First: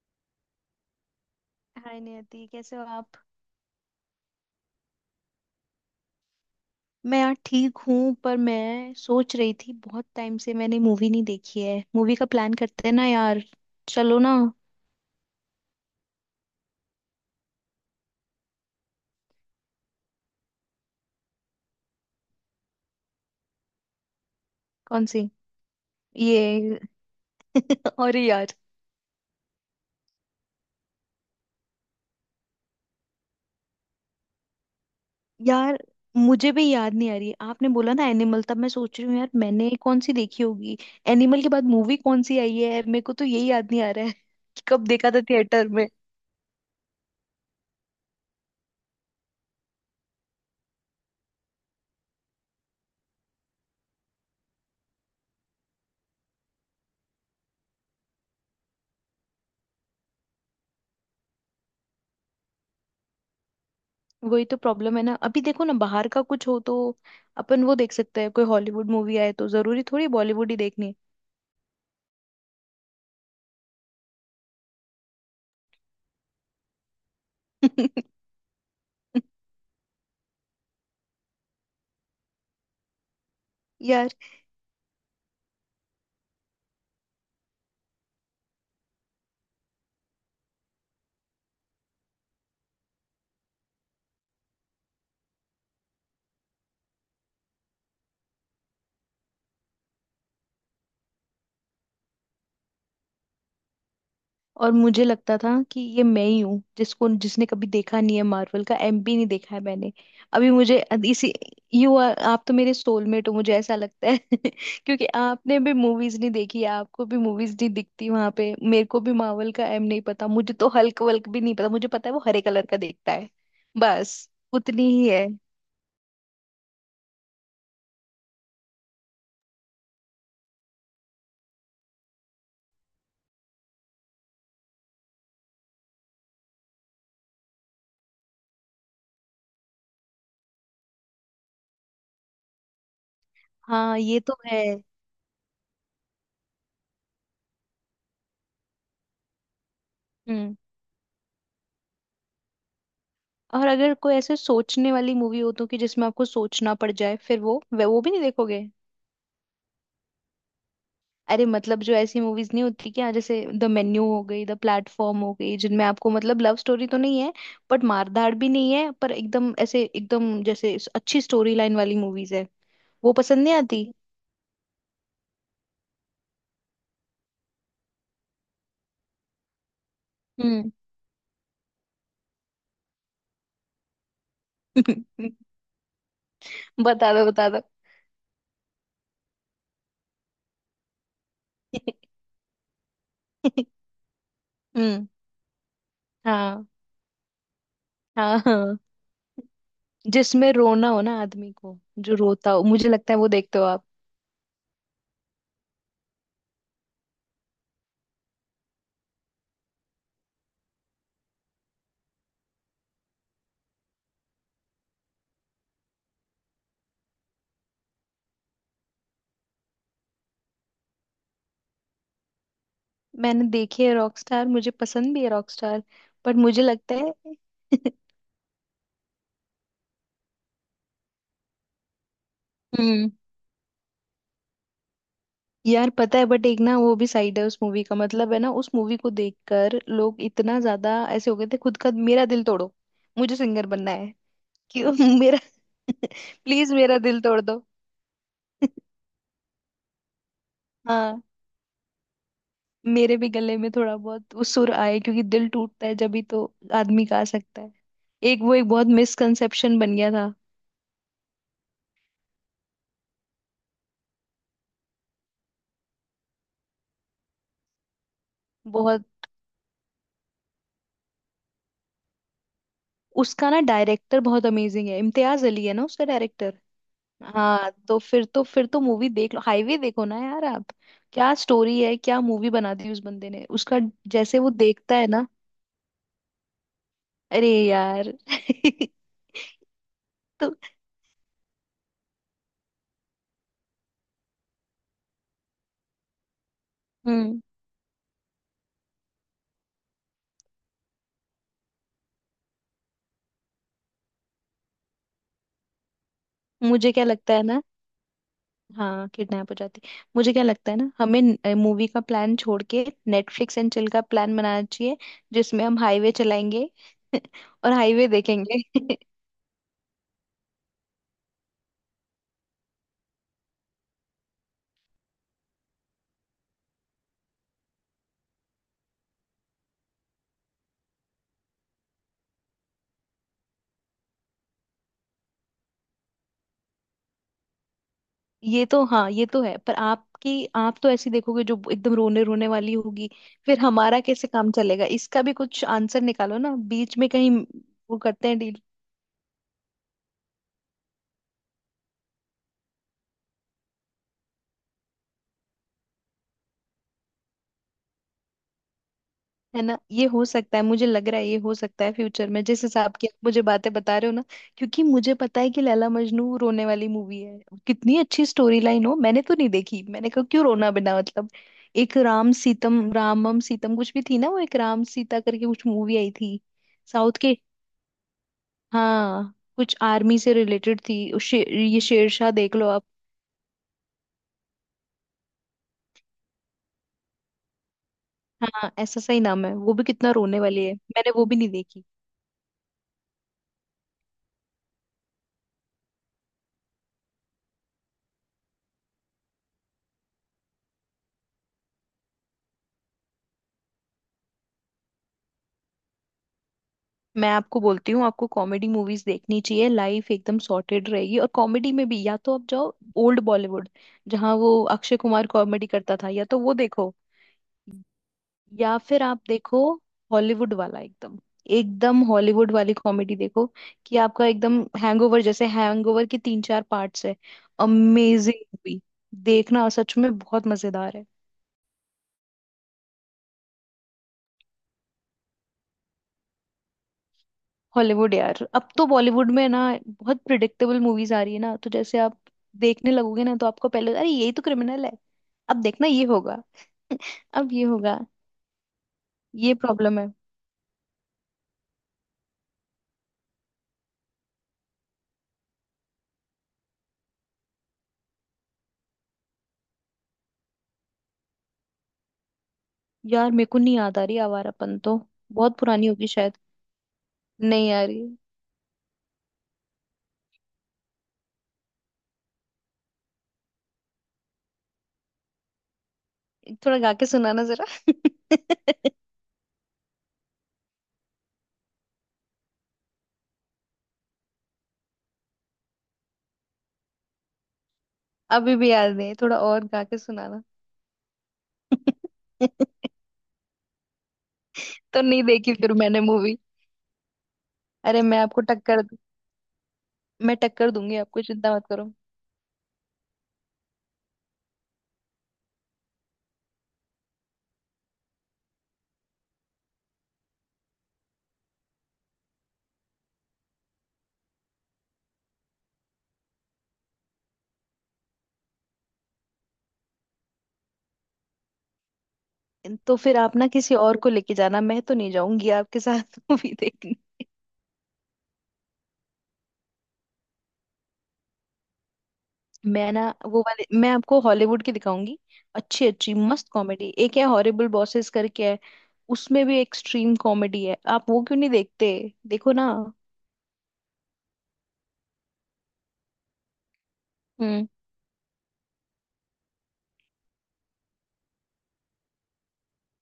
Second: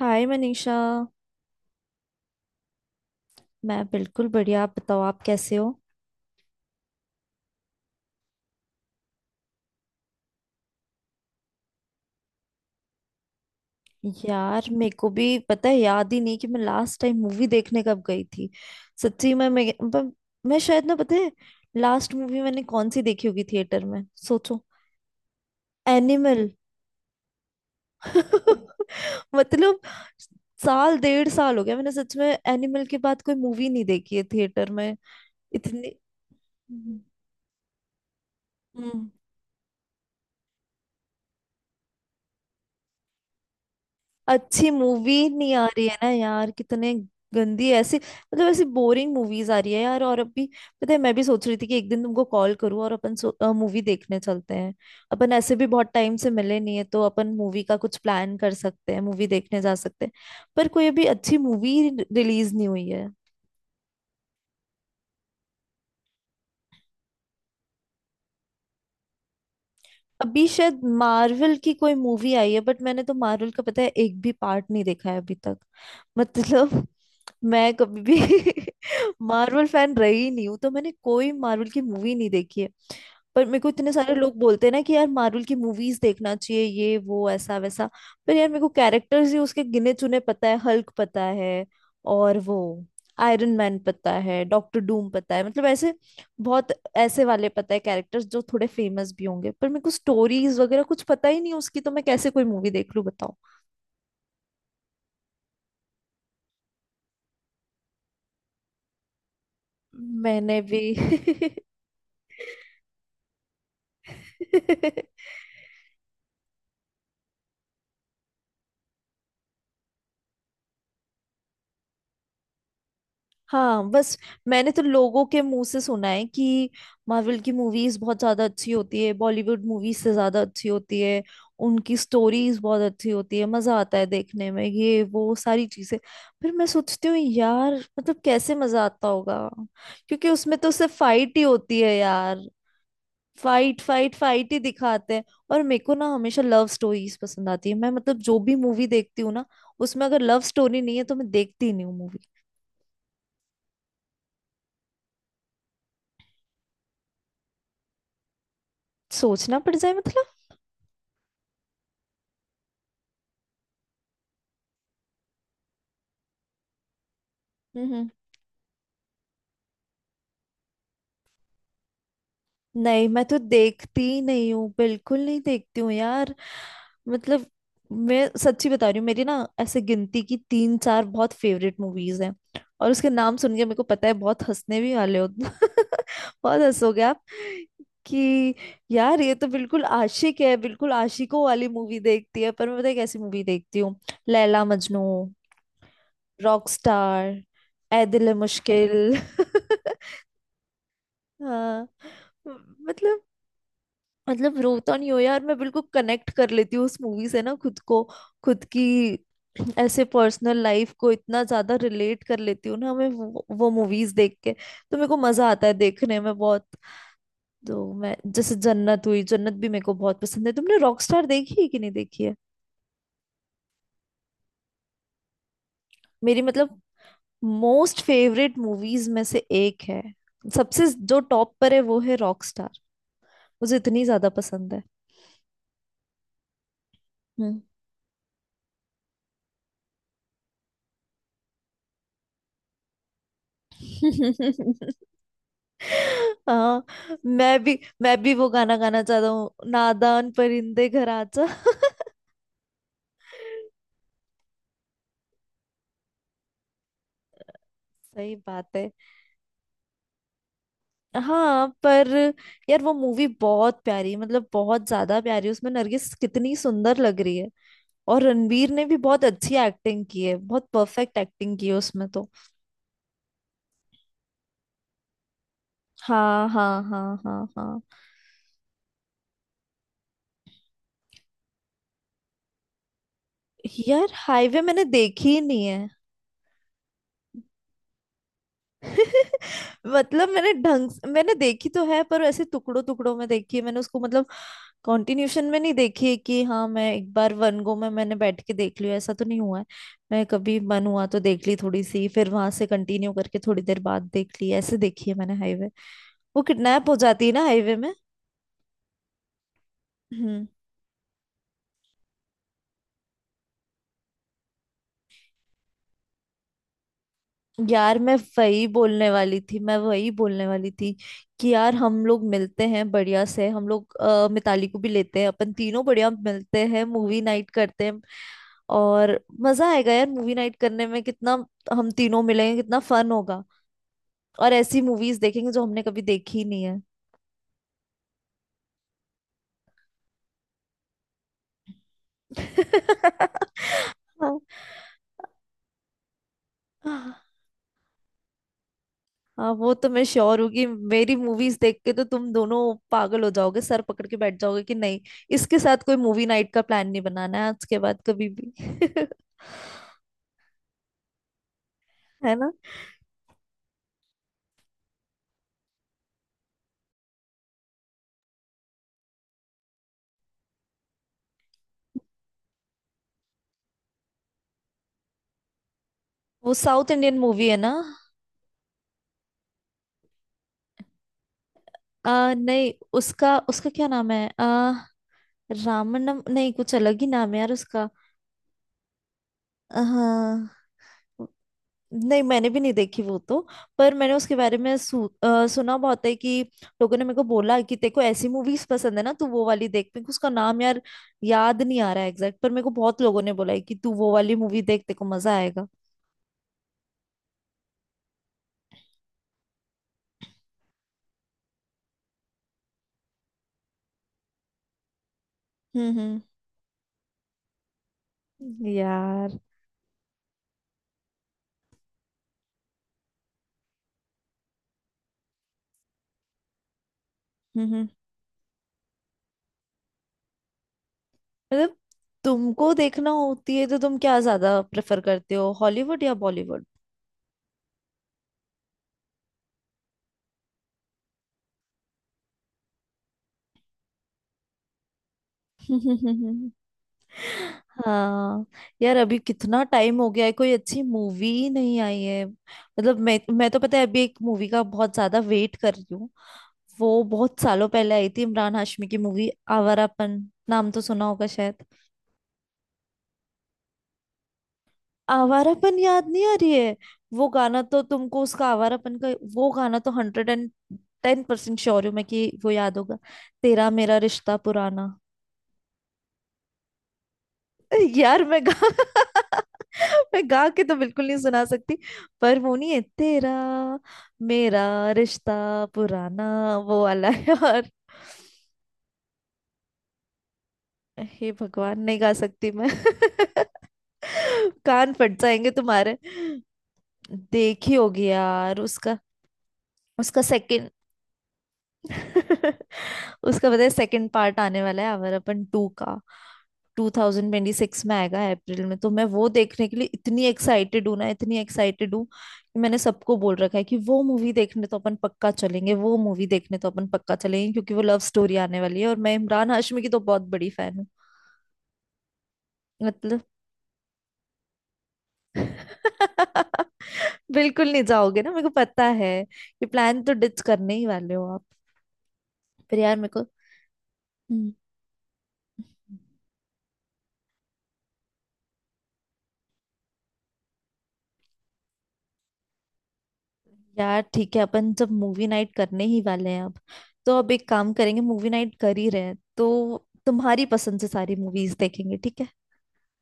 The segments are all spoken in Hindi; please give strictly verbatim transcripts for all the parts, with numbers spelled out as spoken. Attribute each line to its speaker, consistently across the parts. Speaker 1: हाय मनीषा।
Speaker 2: हाय नियति, कैसे हो आप?
Speaker 1: मैं बिल्कुल बढ़िया। आप बताओ, आप कैसे हो?
Speaker 2: मैं यार ठीक हूँ, पर मैं सोच रही थी बहुत टाइम से मैंने मूवी नहीं देखी है। मूवी का प्लान करते हैं ना यार। चलो ना।
Speaker 1: यार, मेरे को भी पता है, याद ही नहीं कि मैं लास्ट टाइम मूवी देखने कब गई थी। सच्ची, मैं मैं, मैं, मैं शायद, ना पता है। लास्ट मूवी मैंने कौन सी देखी होगी थिएटर में? सोचो।
Speaker 2: कौन सी?
Speaker 1: एनिमल।
Speaker 2: ये? अरे यार।
Speaker 1: मतलब, साल डेढ़ साल हो गया, मैंने सच में एनिमल के बाद कोई मूवी नहीं देखी है थिएटर में,
Speaker 2: यार,
Speaker 1: इतनी।
Speaker 2: मुझे भी याद
Speaker 1: हम्म
Speaker 2: नहीं आ रही, आपने बोला ना एनिमल, तब मैं सोच रही हूँ यार, मैंने कौन सी देखी होगी। एनिमल के बाद मूवी कौन सी आई है? मेरे को तो यही याद नहीं आ रहा है कि
Speaker 1: अच्छी
Speaker 2: कब देखा था
Speaker 1: मूवी नहीं आ
Speaker 2: थिएटर
Speaker 1: रही
Speaker 2: में।
Speaker 1: है ना यार, कितने गंदी ऐसी, मतलब ऐसी बोरिंग मूवीज आ रही है यार, और अभी पता है, मैं भी सोच रही थी कि एक दिन तुमको कॉल करूं और अपन मूवी देखने चलते हैं। अपन ऐसे भी बहुत टाइम से मिले नहीं है, तो अपन मूवी का कुछ प्लान कर सकते हैं, मूवी देखने जा सकते हैं। पर कोई अभी अच्छी मूवी रिलीज नहीं हुई है।
Speaker 2: वही तो प्रॉब्लम है ना। अभी देखो ना, बाहर का कुछ हो तो अपन वो देख सकते हैं। कोई हॉलीवुड मूवी आए तो, जरूरी थोड़ी
Speaker 1: अभी
Speaker 2: बॉलीवुड ही
Speaker 1: शायद
Speaker 2: देखनी है।
Speaker 1: मार्वल की कोई मूवी आई है, बट मैंने तो मार्वल का, पता है, एक भी पार्ट नहीं देखा है अभी तक। मतलब मैं कभी भी मार्वल फैन रही नहीं हूँ, तो मैंने कोई मार्वल की मूवी नहीं देखी है। पर मेरे को इतने
Speaker 2: यार,
Speaker 1: सारे लोग बोलते हैं ना कि यार मार्वल की मूवीज देखना चाहिए, ये वो, ऐसा वैसा। पर यार, मेरे को कैरेक्टर्स ही उसके गिने चुने, पता है हल्क, पता है, और वो आयरन मैन, पता है डॉक्टर डूम, पता है, मतलब ऐसे बहुत ऐसे वाले, पता है कैरेक्टर्स जो थोड़े फेमस भी होंगे, पर मेरे को स्टोरीज वगैरह कुछ पता ही नहीं उसकी, तो मैं कैसे कोई मूवी देख लूं बताओ।
Speaker 2: और मुझे लगता था कि ये मैं ही हूँ जिसको, जिसने कभी देखा नहीं है मार्वल का। एमपी नहीं देखा है मैंने। अभी
Speaker 1: मैंने
Speaker 2: मुझे
Speaker 1: भी।
Speaker 2: अद- इसी यू आर आप तो मेरे सोलमेट हो, मुझे ऐसा लगता है। क्योंकि आपने भी मूवीज नहीं देखी है, आपको भी मूवीज नहीं दिखती वहां पे। मेरे को भी मार्वल का एम नहीं पता। मुझे तो हल्क वल्क भी नहीं पता। मुझे पता है वो हरे कलर का देखता है।
Speaker 1: हाँ, बस।
Speaker 2: बस
Speaker 1: मैंने तो
Speaker 2: उतनी ही
Speaker 1: लोगों
Speaker 2: है।
Speaker 1: के मुंह से सुना है कि मार्वल की मूवीज बहुत ज्यादा अच्छी होती है, बॉलीवुड मूवीज से ज्यादा अच्छी होती है। उनकी स्टोरीज बहुत अच्छी होती है, मजा आता है देखने में, ये वो सारी चीजें। फिर मैं सोचती हूँ यार, मतलब कैसे मजा आता होगा, क्योंकि उसमें तो सिर्फ फाइट ही होती है यार। फाइट
Speaker 2: हाँ
Speaker 1: फाइट
Speaker 2: ये तो
Speaker 1: फाइट ही
Speaker 2: है।
Speaker 1: दिखाते हैं। और मेरे को ना हमेशा लव स्टोरीज पसंद आती है। मैं मतलब जो भी मूवी देखती हूँ ना, उसमें अगर लव
Speaker 2: हम्म।
Speaker 1: स्टोरी नहीं है तो मैं देखती ही नहीं हूँ मूवी।
Speaker 2: और अगर कोई ऐसे सोचने वाली मूवी हो तो, कि जिसमें आपको सोचना पड़ जाए, फिर वो वे वो भी नहीं देखोगे।
Speaker 1: सोचना पड़ जाए, मतलब?
Speaker 2: अरे मतलब, जो ऐसी मूवीज नहीं होती क्या, जैसे द मेन्यू हो गई, द प्लेटफॉर्म हो गई, जिनमें आपको, मतलब, लव स्टोरी तो नहीं है बट
Speaker 1: हम्म।
Speaker 2: मारधाड़ भी नहीं है, पर एकदम ऐसे, एकदम जैसे इस- अच्छी स्टोरी लाइन वाली मूवीज है।
Speaker 1: नहीं,
Speaker 2: वो
Speaker 1: मैं तो
Speaker 2: पसंद नहीं आती।
Speaker 1: देखती ही नहीं हूँ, बिल्कुल नहीं देखती हूँ यार, मतलब। मैं सच्ची बता रही हूँ, मेरी ना ऐसे गिनती की
Speaker 2: हम्म।
Speaker 1: तीन चार बहुत फेवरेट मूवीज हैं। और उसके नाम सुन के, मेरे को पता है, बहुत हंसने भी वाले हो। बहुत हंसोगे
Speaker 2: बता
Speaker 1: आप
Speaker 2: दो, बता दो।
Speaker 1: कि यार, ये तो बिल्कुल आशिक है, बिल्कुल आशिकों वाली मूवी देखती है, पर मैं पता है कैसी मूवी देखती हूँ। लैला मजनू।
Speaker 2: हम्म। हाँ
Speaker 1: रॉकस्टार। ए दिल है
Speaker 2: हाँ हाँ।
Speaker 1: मुश्किल।
Speaker 2: जिसमें रोना हो ना आदमी को,
Speaker 1: हाँ।
Speaker 2: जो रोता हो, मुझे लगता है
Speaker 1: मतलब
Speaker 2: वो देखते हो आप।
Speaker 1: मतलब रोता नहीं हो यार, मैं बिल्कुल कनेक्ट कर लेती हूँ उस मूवी से ना खुद को, खुद की ऐसे पर्सनल लाइफ को इतना ज्यादा रिलेट कर लेती हूँ ना मैं, वो, वो मूवीज देख के तो मेरे को मजा आता है देखने में बहुत। तो मैं, जैसे जन्नत हुई, जन्नत भी मेरे को बहुत पसंद है। तुमने रॉकस्टार देखी है कि नहीं देखी है?
Speaker 2: मैंने देखी है रॉकस्टार, मुझे पसंद भी है रॉकस्टार, पर
Speaker 1: मेरी
Speaker 2: मुझे
Speaker 1: मतलब
Speaker 2: लगता है।
Speaker 1: मोस्ट फेवरेट मूवीज में से एक है, सबसे जो टॉप पर है वो है रॉकस्टार।
Speaker 2: हम्म।
Speaker 1: मुझे इतनी ज्यादा पसंद है।
Speaker 2: यार पता है, बट एक ना वो भी साइड है उस
Speaker 1: हम्म।
Speaker 2: मूवी का, मतलब है ना, उस मूवी को देखकर लोग इतना ज्यादा ऐसे हो गए थे, खुद का मेरा दिल तोड़ो, मुझे सिंगर बनना है। क्यों? मेरा प्लीज
Speaker 1: हाँ,
Speaker 2: मेरा दिल तोड़
Speaker 1: मैं
Speaker 2: दो।
Speaker 1: भी मैं भी वो गाना गाना चाहता हूँ, नादान परिंदे घर
Speaker 2: हाँ।
Speaker 1: आजा।
Speaker 2: मेरे भी गले में थोड़ा बहुत वो सुर आए, क्योंकि दिल टूटता है जब ही तो आदमी गा सकता है।
Speaker 1: सही
Speaker 2: एक वो,
Speaker 1: बात
Speaker 2: एक बहुत
Speaker 1: है।
Speaker 2: मिसकंसेप्शन बन गया था।
Speaker 1: हाँ, पर यार वो मूवी बहुत प्यारी, मतलब बहुत ज्यादा प्यारी, उसमें नरगिस कितनी सुंदर लग रही है। और रणवीर ने भी
Speaker 2: बहुत,
Speaker 1: बहुत अच्छी एक्टिंग की है, बहुत परफेक्ट एक्टिंग की है उसमें तो।
Speaker 2: उसका ना डायरेक्टर बहुत अमेजिंग है। इम्तियाज अली है ना उसका
Speaker 1: हाँ,
Speaker 2: डायरेक्टर।
Speaker 1: हाँ, हाँ, हाँ,
Speaker 2: हाँ,
Speaker 1: हाँ।
Speaker 2: तो फिर तो फिर तो मूवी देख लो, हाईवे देखो ना यार आप। क्या स्टोरी है, क्या मूवी बना दी उस बंदे ने, उसका
Speaker 1: यार
Speaker 2: जैसे वो
Speaker 1: हाईवे मैंने
Speaker 2: देखता है ना।
Speaker 1: देखी ही नहीं है।
Speaker 2: अरे यार।
Speaker 1: मतलब,
Speaker 2: तो,
Speaker 1: मैंने ढंग से- मैंने देखी तो है, पर ऐसे टुकड़ों टुकड़ों में देखी है मैंने उसको, मतलब कंटिन्यूशन में नहीं देखी है कि हाँ, मैं एक बार
Speaker 2: हम्म।
Speaker 1: वन गो में मैंने बैठ के देख लिया, ऐसा तो नहीं हुआ है। मैं कभी मन हुआ तो देख ली थोड़ी सी, फिर वहां से कंटिन्यू करके थोड़ी देर बाद देख ली, ऐसे देखी है मैंने हाईवे। वो किडनैप
Speaker 2: मुझे
Speaker 1: हो
Speaker 2: क्या
Speaker 1: जाती है
Speaker 2: लगता
Speaker 1: ना
Speaker 2: है ना,
Speaker 1: हाईवे में।
Speaker 2: हाँ, किडनैप हो जाती। मुझे क्या
Speaker 1: हम्म
Speaker 2: लगता है ना, हमें मूवी का प्लान छोड़ के नेटफ्लिक्स एंड चिल का प्लान बनाना चाहिए, जिसमें हम हाईवे चलाएंगे और
Speaker 1: यार,
Speaker 2: हाईवे
Speaker 1: मैं
Speaker 2: देखेंगे।
Speaker 1: वही बोलने वाली थी, मैं वही बोलने वाली थी कि यार हम लोग मिलते हैं बढ़िया से, हम लोग अ, मिताली को भी लेते हैं, अपन तीनों बढ़िया मिलते हैं, मूवी नाइट करते हैं। और मजा आएगा यार मूवी नाइट करने में कितना, हम तीनों मिलेंगे, कितना फन होगा। और ऐसी मूवीज देखेंगे जो हमने कभी देखी नहीं है।
Speaker 2: ये तो हाँ, ये तो है। पर आपकी आप तो ऐसी देखोगे जो एकदम रोने रोने वाली होगी। फिर हमारा कैसे
Speaker 1: हाँ।
Speaker 2: काम चलेगा? इसका भी कुछ आंसर निकालो ना बीच में
Speaker 1: हाँ,
Speaker 2: कहीं, वो करते हैं डील।
Speaker 1: हाँ, वो तो मैं श्योर हूँ कि मेरी मूवीज देख के तो तुम दोनों पागल हो जाओगे, सर पकड़ के बैठ जाओगे कि नहीं, इसके साथ कोई मूवी नाइट का प्लान नहीं बनाना है आज के बाद कभी भी।
Speaker 2: है ना? ये हो सकता है, मुझे लग रहा है ये हो सकता है फ्यूचर
Speaker 1: है
Speaker 2: में,
Speaker 1: ना?
Speaker 2: जिस हिसाब की आप मुझे बातें बता रहे हो ना। क्योंकि मुझे पता है कि लैला मजनू रोने वाली मूवी है, कितनी अच्छी स्टोरी लाइन हो, मैंने तो नहीं देखी। मैंने कहा क्यों रोना बिना मतलब। एक राम सीतम, रामम सीतम, कुछ भी थी ना वो, एक राम सीता करके कुछ मूवी आई थी,
Speaker 1: वो साउथ
Speaker 2: साउथ
Speaker 1: इंडियन
Speaker 2: के।
Speaker 1: मूवी है ना?
Speaker 2: हाँ, कुछ आर्मी से रिलेटेड थी उस शे, ये शेरशाह
Speaker 1: आ,
Speaker 2: देख लो
Speaker 1: नहीं,
Speaker 2: आप।
Speaker 1: उसका उसका क्या नाम है आ, रामनम नहीं, कुछ अलग ही नाम है यार उसका।
Speaker 2: हाँ ऐसा सही नाम है। वो भी कितना रोने वाली
Speaker 1: हाँ,
Speaker 2: है, मैंने वो भी नहीं देखी।
Speaker 1: नहीं मैंने भी नहीं देखी वो तो, पर मैंने उसके बारे में सु, अ, सुना बहुत है कि लोगों ने मेरे को बोला कि तेरे को ऐसी मूवीज पसंद है ना तू वो वाली देख। मेरे को उसका नाम यार याद नहीं आ रहा है एग्जैक्ट, पर मेरे को बहुत लोगों ने बोला है कि तू वो वाली मूवी देख, तेरे को मजा आएगा।
Speaker 2: मैं आपको बोलती हूँ, आपको कॉमेडी मूवीज देखनी चाहिए, लाइफ एकदम सॉर्टेड रहेगी। और कॉमेडी में भी, या तो आप जाओ ओल्ड बॉलीवुड, जहाँ वो अक्षय कुमार कॉमेडी करता था,
Speaker 1: हम्म,
Speaker 2: या तो वो देखो,
Speaker 1: हम्म।
Speaker 2: या फिर आप
Speaker 1: यार,
Speaker 2: देखो हॉलीवुड वाला, एकदम एकदम हॉलीवुड वाली कॉमेडी देखो। कि आपका एकदम हैंगओवर, जैसे हैंगओवर के तीन चार पार्ट्स है,
Speaker 1: हम्म, हम्म।
Speaker 2: Amazing movie. देखना सच में बहुत मजेदार है।
Speaker 1: मतलब तुमको देखना होती है तो तुम क्या ज्यादा प्रेफर करते हो, हॉलीवुड या बॉलीवुड?
Speaker 2: हॉलीवुड यार, अब तो बॉलीवुड में ना बहुत प्रिडिक्टेबल मूवीज आ रही है ना, तो जैसे आप देखने लगोगे ना, तो आपको पहले, अरे यही तो क्रिमिनल है, अब देखना ये होगा, अब ये होगा।
Speaker 1: हाँ यार, अभी
Speaker 2: ये
Speaker 1: कितना
Speaker 2: प्रॉब्लम
Speaker 1: टाइम हो
Speaker 2: है।
Speaker 1: गया है, कोई अच्छी मूवी ही नहीं आई है, मतलब मैं मैं तो पता है अभी एक मूवी का बहुत ज्यादा वेट कर रही हूँ। वो बहुत सालों पहले आई थी इमरान हाशमी की मूवी, आवारापन, नाम तो सुना होगा शायद।
Speaker 2: यार मेरे को नहीं याद आ रही आवारापन तो। बहुत
Speaker 1: आवारापन
Speaker 2: पुरानी होगी
Speaker 1: याद नहीं आ
Speaker 2: शायद।
Speaker 1: रही है? वो गाना
Speaker 2: नहीं
Speaker 1: तो
Speaker 2: यार।
Speaker 1: तुमको उसका आवारापन का, वो गाना तो hundred and ten percent sure हूँ मैं कि वो याद होगा, तेरा मेरा रिश्ता पुराना।
Speaker 2: थोड़ा गा के सुनाना जरा।
Speaker 1: यार मैं गा मैं गा के तो बिल्कुल नहीं सुना सकती, पर वो नहीं है, तेरा मेरा रिश्ता पुराना, वो वाला है। यार,
Speaker 2: अभी भी याद है, थोड़ा और गा के सुनाना।
Speaker 1: हे भगवान नहीं गा सकती मैं। कान
Speaker 2: तो
Speaker 1: फट
Speaker 2: नहीं
Speaker 1: जाएंगे
Speaker 2: देखी फिर
Speaker 1: तुम्हारे।
Speaker 2: मैंने मूवी।
Speaker 1: देखी
Speaker 2: अरे
Speaker 1: होगी
Speaker 2: मैं आपको
Speaker 1: यार,
Speaker 2: टक्कर
Speaker 1: उसका
Speaker 2: दू-
Speaker 1: उसका
Speaker 2: मैं
Speaker 1: सेकंड
Speaker 2: टक्कर दूंगी आपको, चिंता मत करो।
Speaker 1: उसका पता है सेकंड पार्ट आने वाला है, अवर अपन टू का, ट्वेंटी ट्वेंटी सिक्स में आएगा अप्रैल में। तो मैं वो देखने के लिए इतनी एक्साइटेड हूँ ना, इतनी एक्साइटेड हूँ कि मैंने सबको बोल रखा है कि वो मूवी देखने तो अपन पक्का चलेंगे, वो मूवी देखने तो अपन पक्का चलेंगे, क्योंकि वो लव स्टोरी आने वाली है, और मैं इमरान हाशमी की तो बहुत बड़ी फैन हूँ।
Speaker 2: तो फिर
Speaker 1: मतलब।
Speaker 2: आप ना किसी और को लेके जाना, मैं तो नहीं जाऊंगी आपके साथ मूवी देखने।
Speaker 1: बिल्कुल नहीं जाओगे ना, मेरे को पता है कि प्लान तो डिच करने ही वाले हो आप। पर
Speaker 2: मैं
Speaker 1: यार
Speaker 2: ना
Speaker 1: मेरे को।
Speaker 2: वो वाले, मैं आपको
Speaker 1: हम्म
Speaker 2: हॉलीवुड की दिखाऊंगी, अच्छी अच्छी मस्त कॉमेडी। एक है हॉरिबल बॉसेस करके, है उसमें भी एक्सट्रीम कॉमेडी है। आप वो क्यों नहीं देखते? देखो ना।
Speaker 1: यार, ठीक है अपन जब मूवी नाइट करने ही वाले हैं अब, तो अब एक
Speaker 2: हम्म।
Speaker 1: काम करेंगे, मूवी नाइट कर ही रहे हैं तो तुम्हारी पसंद से सारी मूवीज देखेंगे, ठीक है?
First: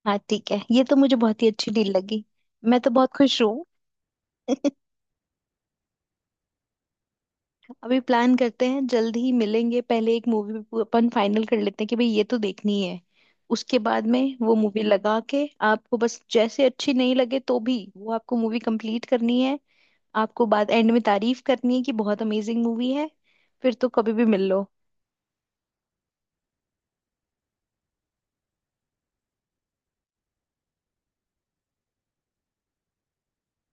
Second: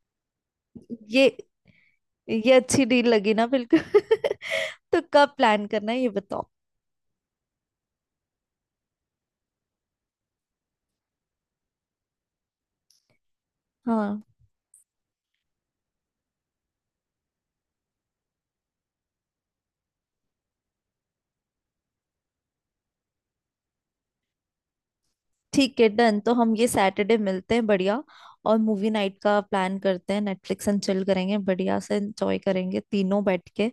Speaker 2: हाँ ठीक है, ये तो मुझे
Speaker 1: ये
Speaker 2: बहुत ही अच्छी डील लगी।
Speaker 1: ये
Speaker 2: मैं
Speaker 1: अच्छी
Speaker 2: तो
Speaker 1: डील
Speaker 2: बहुत
Speaker 1: लगी
Speaker 2: खुश
Speaker 1: ना,
Speaker 2: हूँ।
Speaker 1: बिल्कुल। तो कब प्लान करना है ये बताओ।
Speaker 2: अभी प्लान करते हैं, जल्दी ही मिलेंगे। पहले एक मूवी अपन फाइनल कर लेते हैं कि भाई ये तो देखनी है। उसके बाद
Speaker 1: हाँ
Speaker 2: में वो मूवी लगा के, आपको बस, जैसे अच्छी नहीं लगे तो भी वो आपको मूवी कंप्लीट करनी है। आपको बाद, एंड में, तारीफ करनी है कि बहुत अमेजिंग मूवी है। फिर तो कभी भी मिल लो।
Speaker 1: ठीक है, डन। तो हम ये सैटरडे मिलते हैं बढ़िया, और मूवी नाइट का प्लान करते हैं, नेटफ्लिक्स एंड चिल करेंगे बढ़िया से, एंजॉय करेंगे तीनों बैठ के,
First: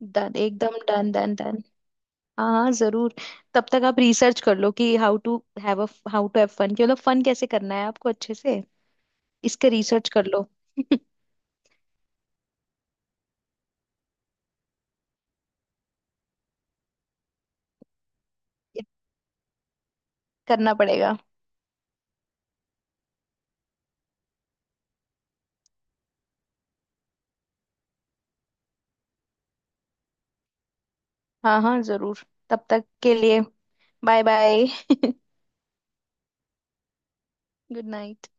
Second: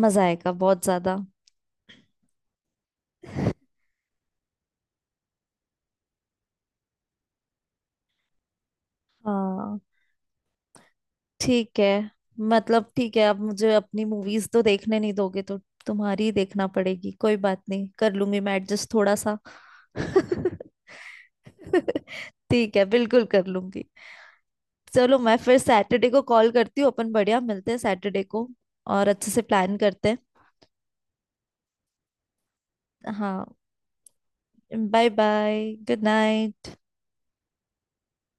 Speaker 1: मजा
Speaker 2: डन,
Speaker 1: आएगा
Speaker 2: एकदम
Speaker 1: बहुत
Speaker 2: डन
Speaker 1: ज्यादा।
Speaker 2: Done done. हाँ हाँ जरूर। तब तक आप रिसर्च कर लो कि how to have a how to have fun, कि मतलब फन कैसे करना है आपको अच्छे से, इस पे
Speaker 1: हाँ,
Speaker 2: रिसर्च कर लो।
Speaker 1: ठीक है। मतलब ठीक है, अब मुझे अपनी मूवीज तो देखने नहीं दोगे तो तुम्हारी ही देखना पड़ेगी, कोई बात नहीं, कर लूंगी मैं
Speaker 2: ये
Speaker 1: एडजस्ट थोड़ा सा।
Speaker 2: करना पड़ेगा।
Speaker 1: ठीक है, बिल्कुल कर लूंगी। चलो, मैं फिर सैटरडे को कॉल करती हूँ, अपन बढ़िया मिलते हैं सैटरडे को, और अच्छे से प्लान करते
Speaker 2: हाँ हाँ जरूर। तब तक
Speaker 1: हैं,
Speaker 2: के लिए,
Speaker 1: हाँ।
Speaker 2: Bye bye,
Speaker 1: bye bye, good night.
Speaker 2: Good night.